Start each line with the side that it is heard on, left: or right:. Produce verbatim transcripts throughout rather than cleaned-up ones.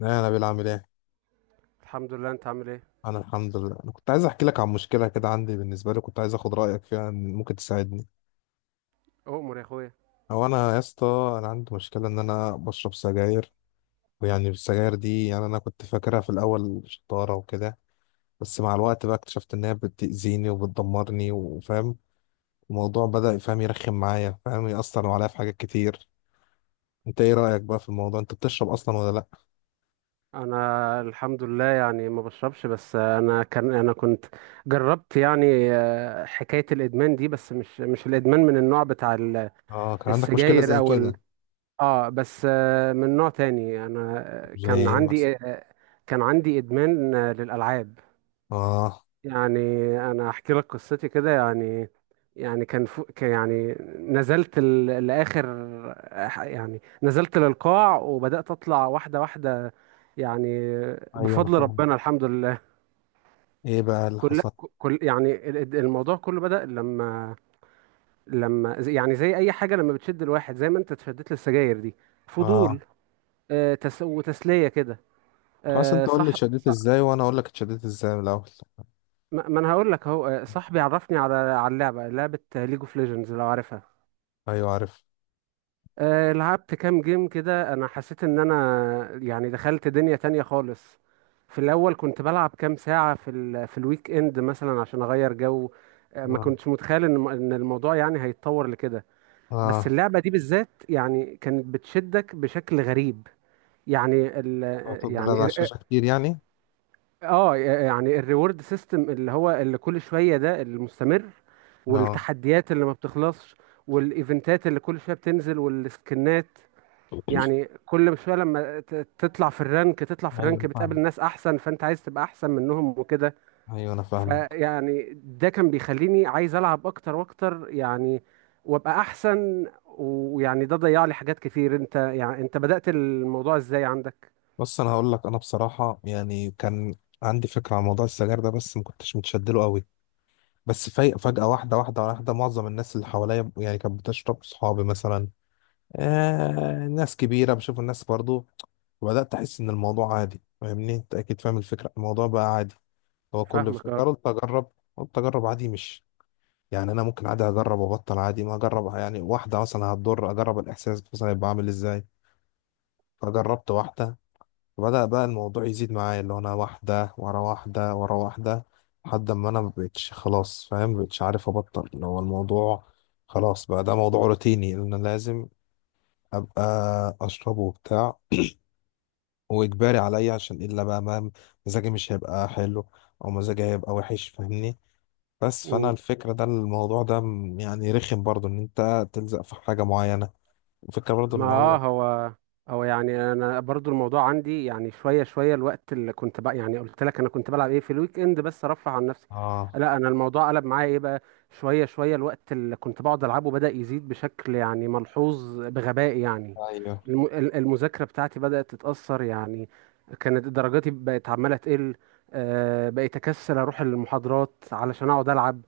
left: لا، انا بيلعب ايه.
right: الحمد لله، انت عامل ايه؟
left: انا الحمد لله، انا كنت عايز احكي لك عن مشكله كده عندي بالنسبه لي. كنت عايز اخد رايك فيها إن ممكن تساعدني.
right: اؤمر يا اخويا.
left: او انا يا اسطى. انا عندي مشكله ان انا بشرب سجاير. ويعني السجاير دي، يعني انا كنت فاكرها في الاول شطاره وكده. بس مع الوقت بقى اكتشفت ان هي بتاذيني وبتدمرني، وفاهم الموضوع بدا فاهم يرخم معايا، فاهم ياثر عليا في حاجات كتير. انت ايه رايك بقى في الموضوع؟ انت بتشرب اصلا ولا لا؟
right: انا الحمد لله يعني ما بشربش، بس انا كان انا كنت جربت يعني آه، حكاية الادمان دي، بس مش مش الادمان من النوع بتاع ال-
left: اه، كان عندك مشكله
right: السجاير
left: زي
right: او ال...
left: كده.
right: اه بس آه، من نوع تاني. انا آه،
left: زي
right: كان
left: ايه مثلا؟
right: عندي آه، كان عندي ادمان آه، للالعاب.
left: اه،
right: يعني انا احكي لك قصتي كده يعني. يعني كان فو... كان يعني نزلت ال... لاخر، يعني نزلت للقاع وبدات اطلع واحده واحده، يعني
left: ايوه، انا
right: بفضل
left: فاهم.
right: ربنا الحمد لله.
left: ايه بقى اللي
right: كل
left: حصل؟
right: كل يعني ال- ال- الموضوع كله بدأ لما لما زي- يعني زي اي حاجه لما بتشد الواحد، زي ما انت اتشدت للسجاير دي، فضول
left: اه،
right: آه، تس... وتسليه كده.
left: خلاص، انت
right: آه،
left: قول لي
right: صح
left: اتشددت
right: صح.
left: ازاي وانا اقول لك اتشددت ازاي من الاول.
right: ما ما انا هقول لك اهو. آه، صاحبي عرفني على على اللعبه، لعبه ليج اوف ليجندز لو عارفها.
left: ايوه عارف.
right: آه، لعبت كام جيم كده، انا حسيت ان انا يعني دخلت دنيا تانية خالص. في الاول كنت بلعب كام ساعة في ال في الويك اند مثلا عشان اغير جو. آه، ما
left: اه.
right: كنتش متخيل ان ان الموضوع يعني هيتطور لكده. بس
left: اه.
right: اللعبة دي بالذات يعني كانت بتشدك بشكل غريب. يعني ال
left: هتفضل
right: يعني
left: على
right: ال-
left: الشاشه كتير يعني.
right: اه يعني الريورد سيستم اللي هو اللي كل شوية ده المستمر،
left: اه،
right: والتحديات اللي ما بتخلصش، والايفنتات اللي كل شوية بتنزل والسكنات. يعني كل شويه لما ت- تطلع في الرانك، تطلع في
left: ايوه،
right: الرانك
left: انا
right: بتقابل
left: فاهمك.
right: ناس احسن، فانت عايز تبقى احسن منهم وكده.
left: ايوه، انا فاهمك.
right: فيعني ده كان بيخليني عايز العب اكتر واكتر يعني، وابقى احسن، ويعني ده ضيع لي حاجات كتير. انت يعني انت بدأت الموضوع ازاي عندك؟
left: بص، انا هقول لك. انا بصراحه يعني كان عندي فكره عن موضوع السجاير ده، بس ما كنتش متشدله قوي. بس في- فجاه، واحده واحده واحده. معظم الناس اللي حواليا يعني كانت بتشرب، صحابي مثلا، آه ناس كبيره، بشوف الناس برضو. وبدات احس ان الموضوع عادي، فاهمني؟ انت اكيد فاهم الفكره، الموضوع بقى عادي. هو كل
right: فاهمك.
left: فكره قلت اجرب. قلت اجرب عادي، مش يعني انا ممكن عادي اجرب وابطل عادي ما اجرب. يعني واحده مثلا هتضر، اجرب الاحساس مثلا يبقى عامل ازاي. فجربت واحده. فبدا بقى الموضوع يزيد معايا، اللي هو انا واحده ورا واحده ورا واحده، لحد ما انا مبقتش خلاص فاهم، مبقتش عارف ابطل. اللي هو الموضوع خلاص بقى ده موضوع روتيني، ان انا لازم ابقى اشربه وبتاع، واجباري عليا، عشان الا بقى ما مزاجي مش هيبقى حلو، او مزاجي هيبقى وحش، فاهمني؟ بس فانا
right: اه،
left: الفكره ده، الموضوع ده م- يعني رخم برضو ان انت تلزق في حاجه معينه. وفكره برضو
right: ما
left: ان
right: اه
left: هو.
right: هو هو يعني انا برضو الموضوع عندي يعني شويه شويه. الوقت اللي كنت بقى يعني قلت لك انا كنت بلعب ايه في الويك اند بس ارفه عن نفسي،
left: اه.
right: لا انا الموضوع قلب معايا ايه بقى. شويه شويه الوقت اللي كنت بقعد العبه بدأ يزيد بشكل يعني ملحوظ بغباء يعني.
left: ايوه.
right: الم- ال- المذاكره بتاعتي بدأت تتأثر يعني، كانت درجاتي بقت عماله تقل. آه، بقيت اكسل اروح المحاضرات علشان اقعد العب.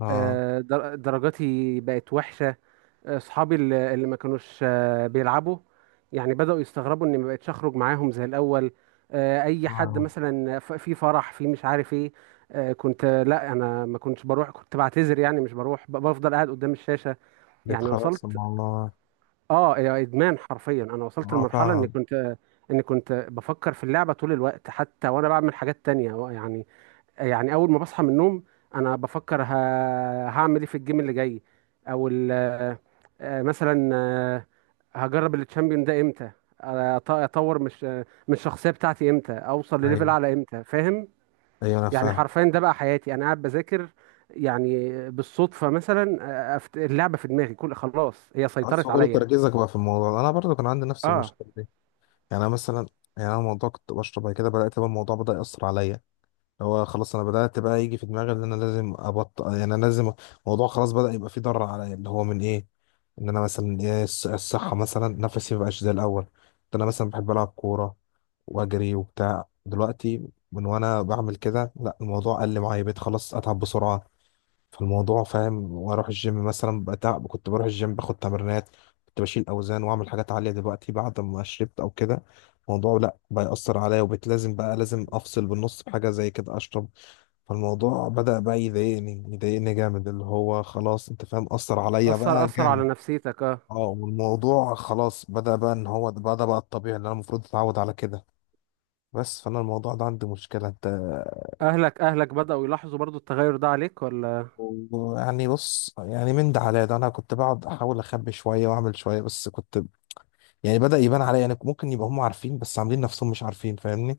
left: اه.
right: آه، در- درجاتي بقت وحشه. اصحابي اللي اللي ما كانوش آه، بيلعبوا يعني بدأوا يستغربوا اني ما بقتش اخرج معاهم زي الاول. آه، اي حد
left: اه.
right: مثلا ف- في فرح، في مش عارف ايه، آه، كنت آه، لا، انا ما كنتش بروح، كنت بعتذر يعني مش بروح، ب- بفضل قاعد قدام الشاشة. يعني
left: بيتخلص
right: وصلت،
left: من الله.
right: اه يا ادمان حرفيا، انا وصلت
left: اه
right: لمرحلة اني
left: فعلا.
right: كنت آه، اني كنت بفكر في اللعبة طول الوقت، حتى وانا بعمل حاجات تانية يعني. يعني اول ما بصحى من النوم انا بفكر ه... هعمل ايه في الجيم اللي جاي؟ او ال... آه، مثلا آه، هجرب التشامبيون ده امتى؟ آه، أط- اطور مش آه، من الشخصيه بتاعتي امتى؟ اوصل لليفل
left: ايوه،
right: اعلى امتى؟ فاهم؟
left: ايوه، انا
right: يعني
left: فاهم.
right: حرفيا ده بقى حياتي، انا قاعد بذاكر يعني بالصدفه مثلا، آه، أفت- اللعبه في دماغي، كل خلاص هي سيطرت
left: اصل كل
right: عليا.
left: تركيزك بقى في الموضوع ده. انا برضو كان عندي نفس
right: اه،
left: المشكله دي. يعني أنا مثلا، يعني انا الموضوع كنت بشرب، بعد كده بدات بقى الموضوع بدا ياثر عليا. هو خلاص انا بدأت بقى يجي في دماغي ان انا لازم ابطل، يعني انا لازم. الموضوع خلاص بدأ يبقى فيه ضرر عليا، اللي هو من ايه؟ ان انا مثلا ايه، الص- الصحة مثلا، نفسي مبقاش زي الاول. كنت انا مثلا بحب العب كورة واجري وبتاع، دلوقتي من وانا بعمل كده، لا، الموضوع قل معايا، بقيت خلاص اتعب بسرعة. فالموضوع فاهم. واروح الجيم مثلا بتعب، كنت بروح الجيم باخد تمرينات، كنت بشيل اوزان واعمل حاجات عالية، دلوقتي بعد ما شربت او كده الموضوع لا بيأثر عليا، وبقيت لازم بقى لازم افصل بالنص بحاجة زي كده اشرب. فالموضوع بدأ بقى يضايقني، يضايقني جامد، اللي هو خلاص انت فاهم، أثر عليا
right: اثر
left: بقى
right: اثر على
left: جامد.
right: نفسيتك اه.
left: اه، والموضوع خلاص بدأ بقى ان هو ده- بدأ بقى الطبيعي اللي انا المفروض اتعود على كده. بس فانا الموضوع ده عندي مشكلة انت.
right: اهلك اهلك بداوا يلاحظوا برضو التغير ده عليك ولا؟
left: يعني بص، يعني من ده على ده انا كنت بقعد احاول اخبي شوية واعمل شوية، بس كنت يعني بدأ يبان عليا، يعني ممكن يبقى هم عارفين بس عاملين نفسهم مش عارفين، فاهمني؟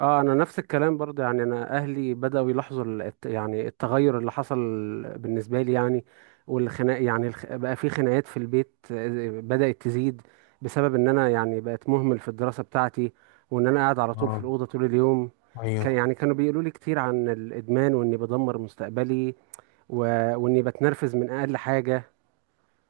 right: اه، انا نفس الكلام برضه. يعني انا اهلي بداوا يلاحظوا ال- الت- يعني التغير اللي حصل بالنسبه لي يعني. والخناق يعني الخ- بقى في خناقات في البيت آه، بدات تزيد، بسبب ان انا يعني بقت مهمل في الدراسه بتاعتي، وان انا قاعد على طول في
left: اه.
right: الاوضه طول اليوم. كان
left: ايوه.
right: يعني كانوا بيقولوا لي كتير عن الادمان، واني بدمر مستقبلي، و... واني بتنرفز من اقل حاجه،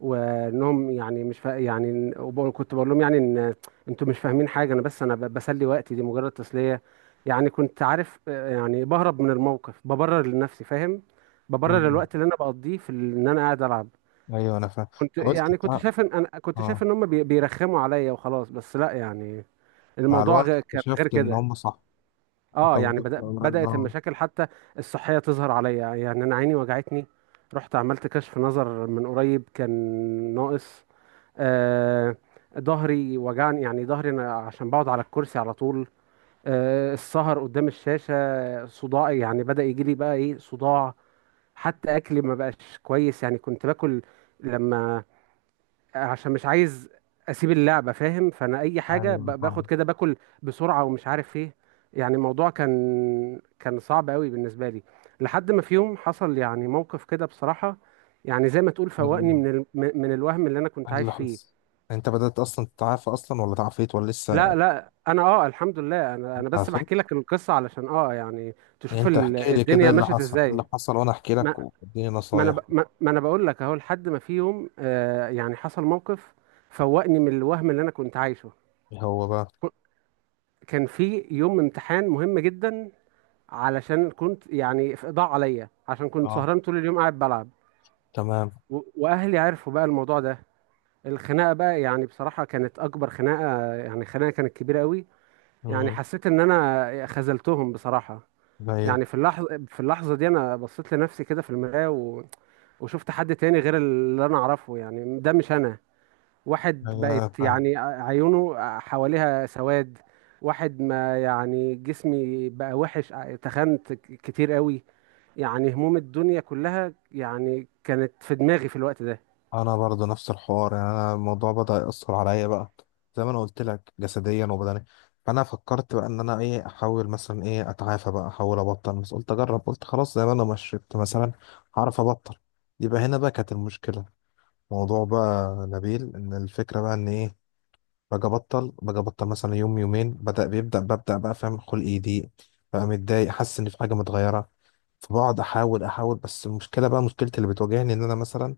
right: وانهم يعني مش فا... يعني إن- وب- كنت بقول لهم يعني ان انتوا مش فاهمين حاجه، انا بس انا ب- بسلي وقتي، دي مجرد تسليه. يعني كنت عارف آه، يعني بهرب من الموقف، ببرر لنفسي فاهم، ببرر
left: مم.
right: الوقت اللي انا بقضيه في ال- ان انا قاعد العب.
left: ايوه انا فاهم.
right: كنت
left: حاولت
right: يعني
left: أتع-
right: كنت
left: اه.
right: شايف ان انا كنت شايف
left: آه.
right: ان هم بي- بيرخموا عليا وخلاص، بس لا يعني
left: مع
right: الموضوع
left: الوقت
right: غ- كان غير
left: اكتشفت ان
right: كده.
left: هم صح. انت
right: اه، يعني
left: الموضوع-
right: بدأ بدأت
left: اه.
right: المشاكل حتى الصحيه تظهر عليا. يعني انا عيني وجعتني، رحت عملت كشف نظر، من قريب كان ناقص. آه، ظهري وجعني، يعني ظهري انا عشان بقعد على الكرسي على طول. آه، السهر قدام الشاشة، صداعي يعني بدأ يجي لي، بقى ايه، صداع. حتى اكلي ما بقاش كويس، يعني كنت باكل لما عشان مش عايز اسيب اللعبة فاهم، فانا اي حاجة ب-
left: ايوه
right: باخد
left: فاهم.
right: كده، باكل بسرعة ومش عارف ايه. يعني الموضوع كان كان صعب قوي بالنسبة لي، لحد ما في يوم حصل يعني موقف كده بصراحة، يعني زي ما تقول فوقني
left: ال-
right: من ال... من الوهم اللي انا كنت
left: اللي
right: عايش فيه.
left: حصل. انت بدأت اصلا تتعافى اصلا، ولا تعافيت، ولا
right: لا
left: لسه؟
right: لا، انا اه الحمد لله، انا انا بس بحكي
left: تعافيت.
right: لك القصه علشان اه يعني
left: يعني
right: تشوف
left: انت
right: ال-
left: احكي لي كده
right: الدنيا
left: ايه اللي
right: مشت
left: حصل، ايه
right: ازاي.
left: اللي حصل، وانا احكي
right: ما
left: لك واديني
right: ما انا ب-
left: نصايح.
right: ما, ما انا بقول لك اهو، لحد ما في يوم آه يعني حصل موقف فوقني من الوهم اللي انا كنت عايشه.
left: ايه هو بقى؟
right: ك- كان في يوم امتحان مهم جدا، علشان كنت يعني ف- ضاع عليا عشان كنت
left: اه.
right: سهران طول اليوم قاعد بلعب.
left: تمام.
right: و- واهلي عرفوا بقى الموضوع ده. الخناقه بقى يعني بصراحه كانت اكبر خناقه، يعني خناقه كانت كبيره قوي. يعني
left: امم
right: حسيت ان انا خذلتهم بصراحه.
left: ايوه.
right: يعني في اللحظة في اللحظة دي أنا بصيت لنفسي كده في المراية، و... وشفت حد تاني غير اللي أنا أعرفه، يعني ده مش أنا. واحد
left: ايوه
right: بقت
left: فاهم.
right: يعني عيونه حواليها سواد، واحد ما يعني جسمي بقى وحش، تخنت ك- كتير قوي، يعني هموم الدنيا كلها يعني كانت في دماغي في الوقت ده.
left: انا برضو نفس الحوار، يعني انا الموضوع بدأ يأثر عليا بقى، زي ما انا قلت لك، جسديا وبدنيا. فانا فكرت بقى ان انا ايه، احاول مثلا ايه اتعافى بقى، احاول ابطل. بس قلت اجرب، قلت خلاص زي ما انا ما شربت مثلا، هعرف ابطل. يبقى هنا بقى كانت المشكلة. موضوع بقى نبيل، ان الفكره بقى ان ايه، باجي ابطل، باجي ابطل مثلا يوم يومين، بدا بيبدا ببدا بقى فاهم خلقي يضيق، بقى متضايق، حاسس ان في حاجه متغيره. فبقعد احاول، احاول، بس المشكله بقى، مشكلتي اللي بتواجهني، ان انا مثلا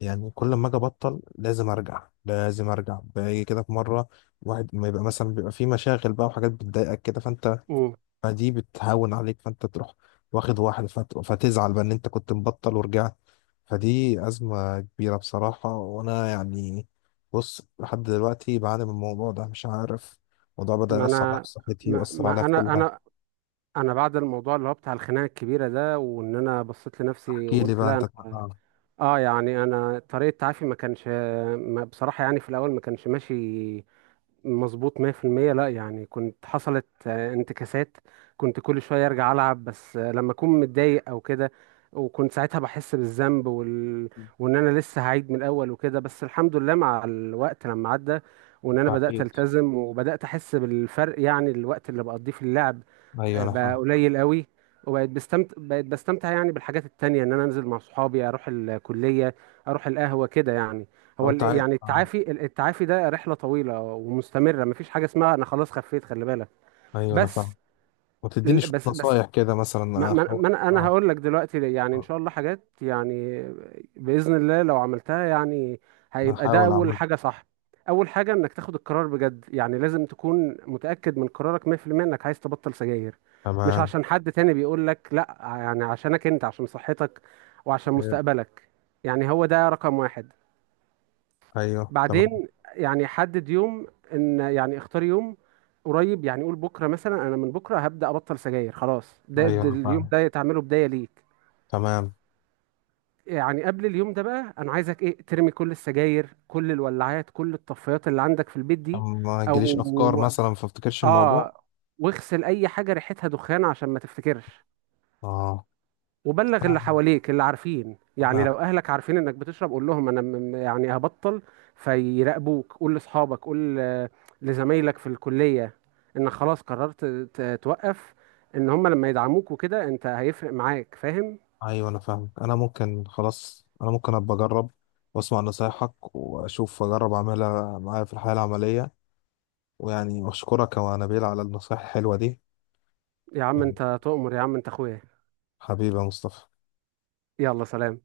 left: يعني كل ما اجي ابطل لازم ارجع، لازم ارجع، باجي كده في مره واحد ما يبقى مثلا بيبقى في مشاغل بقى وحاجات بتضايقك كده فانت،
right: مم.
left: فدي بتهون عليك فانت تروح واخد واحد، فت- فتزعل بقى ان انت كنت مبطل ورجعت. فدي أزمة كبيرة بصراحة. وأنا يعني، بص، لحد دلوقتي بعاني من الموضوع ده، مش عارف. الموضوع بدأ
right: ما
left: يأثر عليا
right: أنا
left: في صحتي،
right: ما...
left: ويأثر عليا
right: ما
left: في كل
right: أنا
left: حاجة.
right: أنا، أنا بعد الموضوع اللي هو بتاع الخناقة الكبيرة ده، وإن أنا بصيت لنفسي
left: احكي لي
right: وقلت
left: بقى
right: لا.
left: أنت.
right: أنا
left: آه.
right: اه يعني انا طريقه تعافي ما كانش، ما بصراحه يعني في الاول ما كانش ماشي مظبوط مية في المية. لا يعني كنت حصلت آه، انتكاسات، كنت كل شوية ارجع العب بس آه، لما اكون متضايق او كده، وكنت ساعتها بحس بالذنب وال... وان انا لسه هعيد من الاول وكده. بس الحمد لله مع الوقت لما عدى، وان انا بدأت
left: بحكيت.
right: التزم وبدأت احس بالفرق، يعني الوقت اللي بقضيه في اللعب
left: أيوه
right: آه،
left: أنا
right: بقى
left: فاهم.
right: قليل قوي. وبقيت بستمتع، بقيت بستمتع يعني بالحاجات التانية، ان انا انزل مع صحابي، اروح الكلية، اروح القهوة كده يعني.
left: لو
right: هو
left: أنت
right: ال-
left: عايز.
right: يعني
left: آه.
right: التعافي، التعافي ده رحلة طويلة ومستمرة، مفيش حاجة اسمها انا خلاص خفيت، خلي بالك.
left: أيوه أنا فاهم.
right: بس ال-
left: وتديني شوية
right: بس بس
left: نصايح كده
right: ما
left: مثلا،
right: ما
left: أحاول.
right: ما انا أنا
left: آه.
right: هقول لك دلوقتي ليه. يعني ان
left: آه.
right: شاء الله حاجات يعني بإذن الله لو عملتها يعني هيبقى ده
left: أحاول
right: اول
left: أعمل.
right: حاجة. صح، اول حاجة انك تاخد القرار بجد، يعني لازم تكون متأكد من قرارك مية في المية انك عايز تبطل سجاير، مش
left: تمام.
right: عشان حد تاني بيقول لك لا، يعني عشانك انت، عشان صحتك وعشان
left: إيه.
right: مستقبلك. يعني هو ده رقم واحد.
left: أيوه تمام.
right: بعدين، يعني حدد يوم، ان يعني اختار يوم قريب، يعني قول بكره مثلا، انا من بكره هبدا ابطل سجاير خلاص، ده,
left: أيوه
right: ده
left: أنا
right: اليوم
left: فاهم.
right: ده تعمله بدايه ليك.
left: تمام،
right: يعني قبل اليوم ده بقى، انا عايزك ايه، ترمي كل السجاير، كل الولاعات، كل الطفايات اللي عندك في البيت دي،
left: عشان ما تجيليش أفكار
right: او
left: مثلا فافتكرش الموضوع.
right: اه واغسل اي حاجه ريحتها دخان عشان ما تفتكرش.
left: آه.
right: وبلغ اللي
left: تمام.
right: حواليك اللي عارفين، يعني
left: أنا.
right: لو اهلك عارفين انك بتشرب قول لهم انا م- م- يعني هبطل، فيراقبوك. قول لاصحابك، قول آه، لزمايلك في الكلية، انك خلاص قررت ت- توقف، ان هم لما يدعموك وكده انت هيفرق معاك فاهم.
left: ايوه انا فاهمك، انا ممكن خلاص، انا ممكن ابقى اجرب واسمع نصايحك واشوف، اجرب اعملها معايا في الحياه العمليه. ويعني اشكرك يا نبيل على النصايح الحلوه دي.
right: يا عم
left: يعني
right: انت تؤمر، يا عم انت اخويا.
left: حبيبي يا مصطفى.
right: يلا سلام.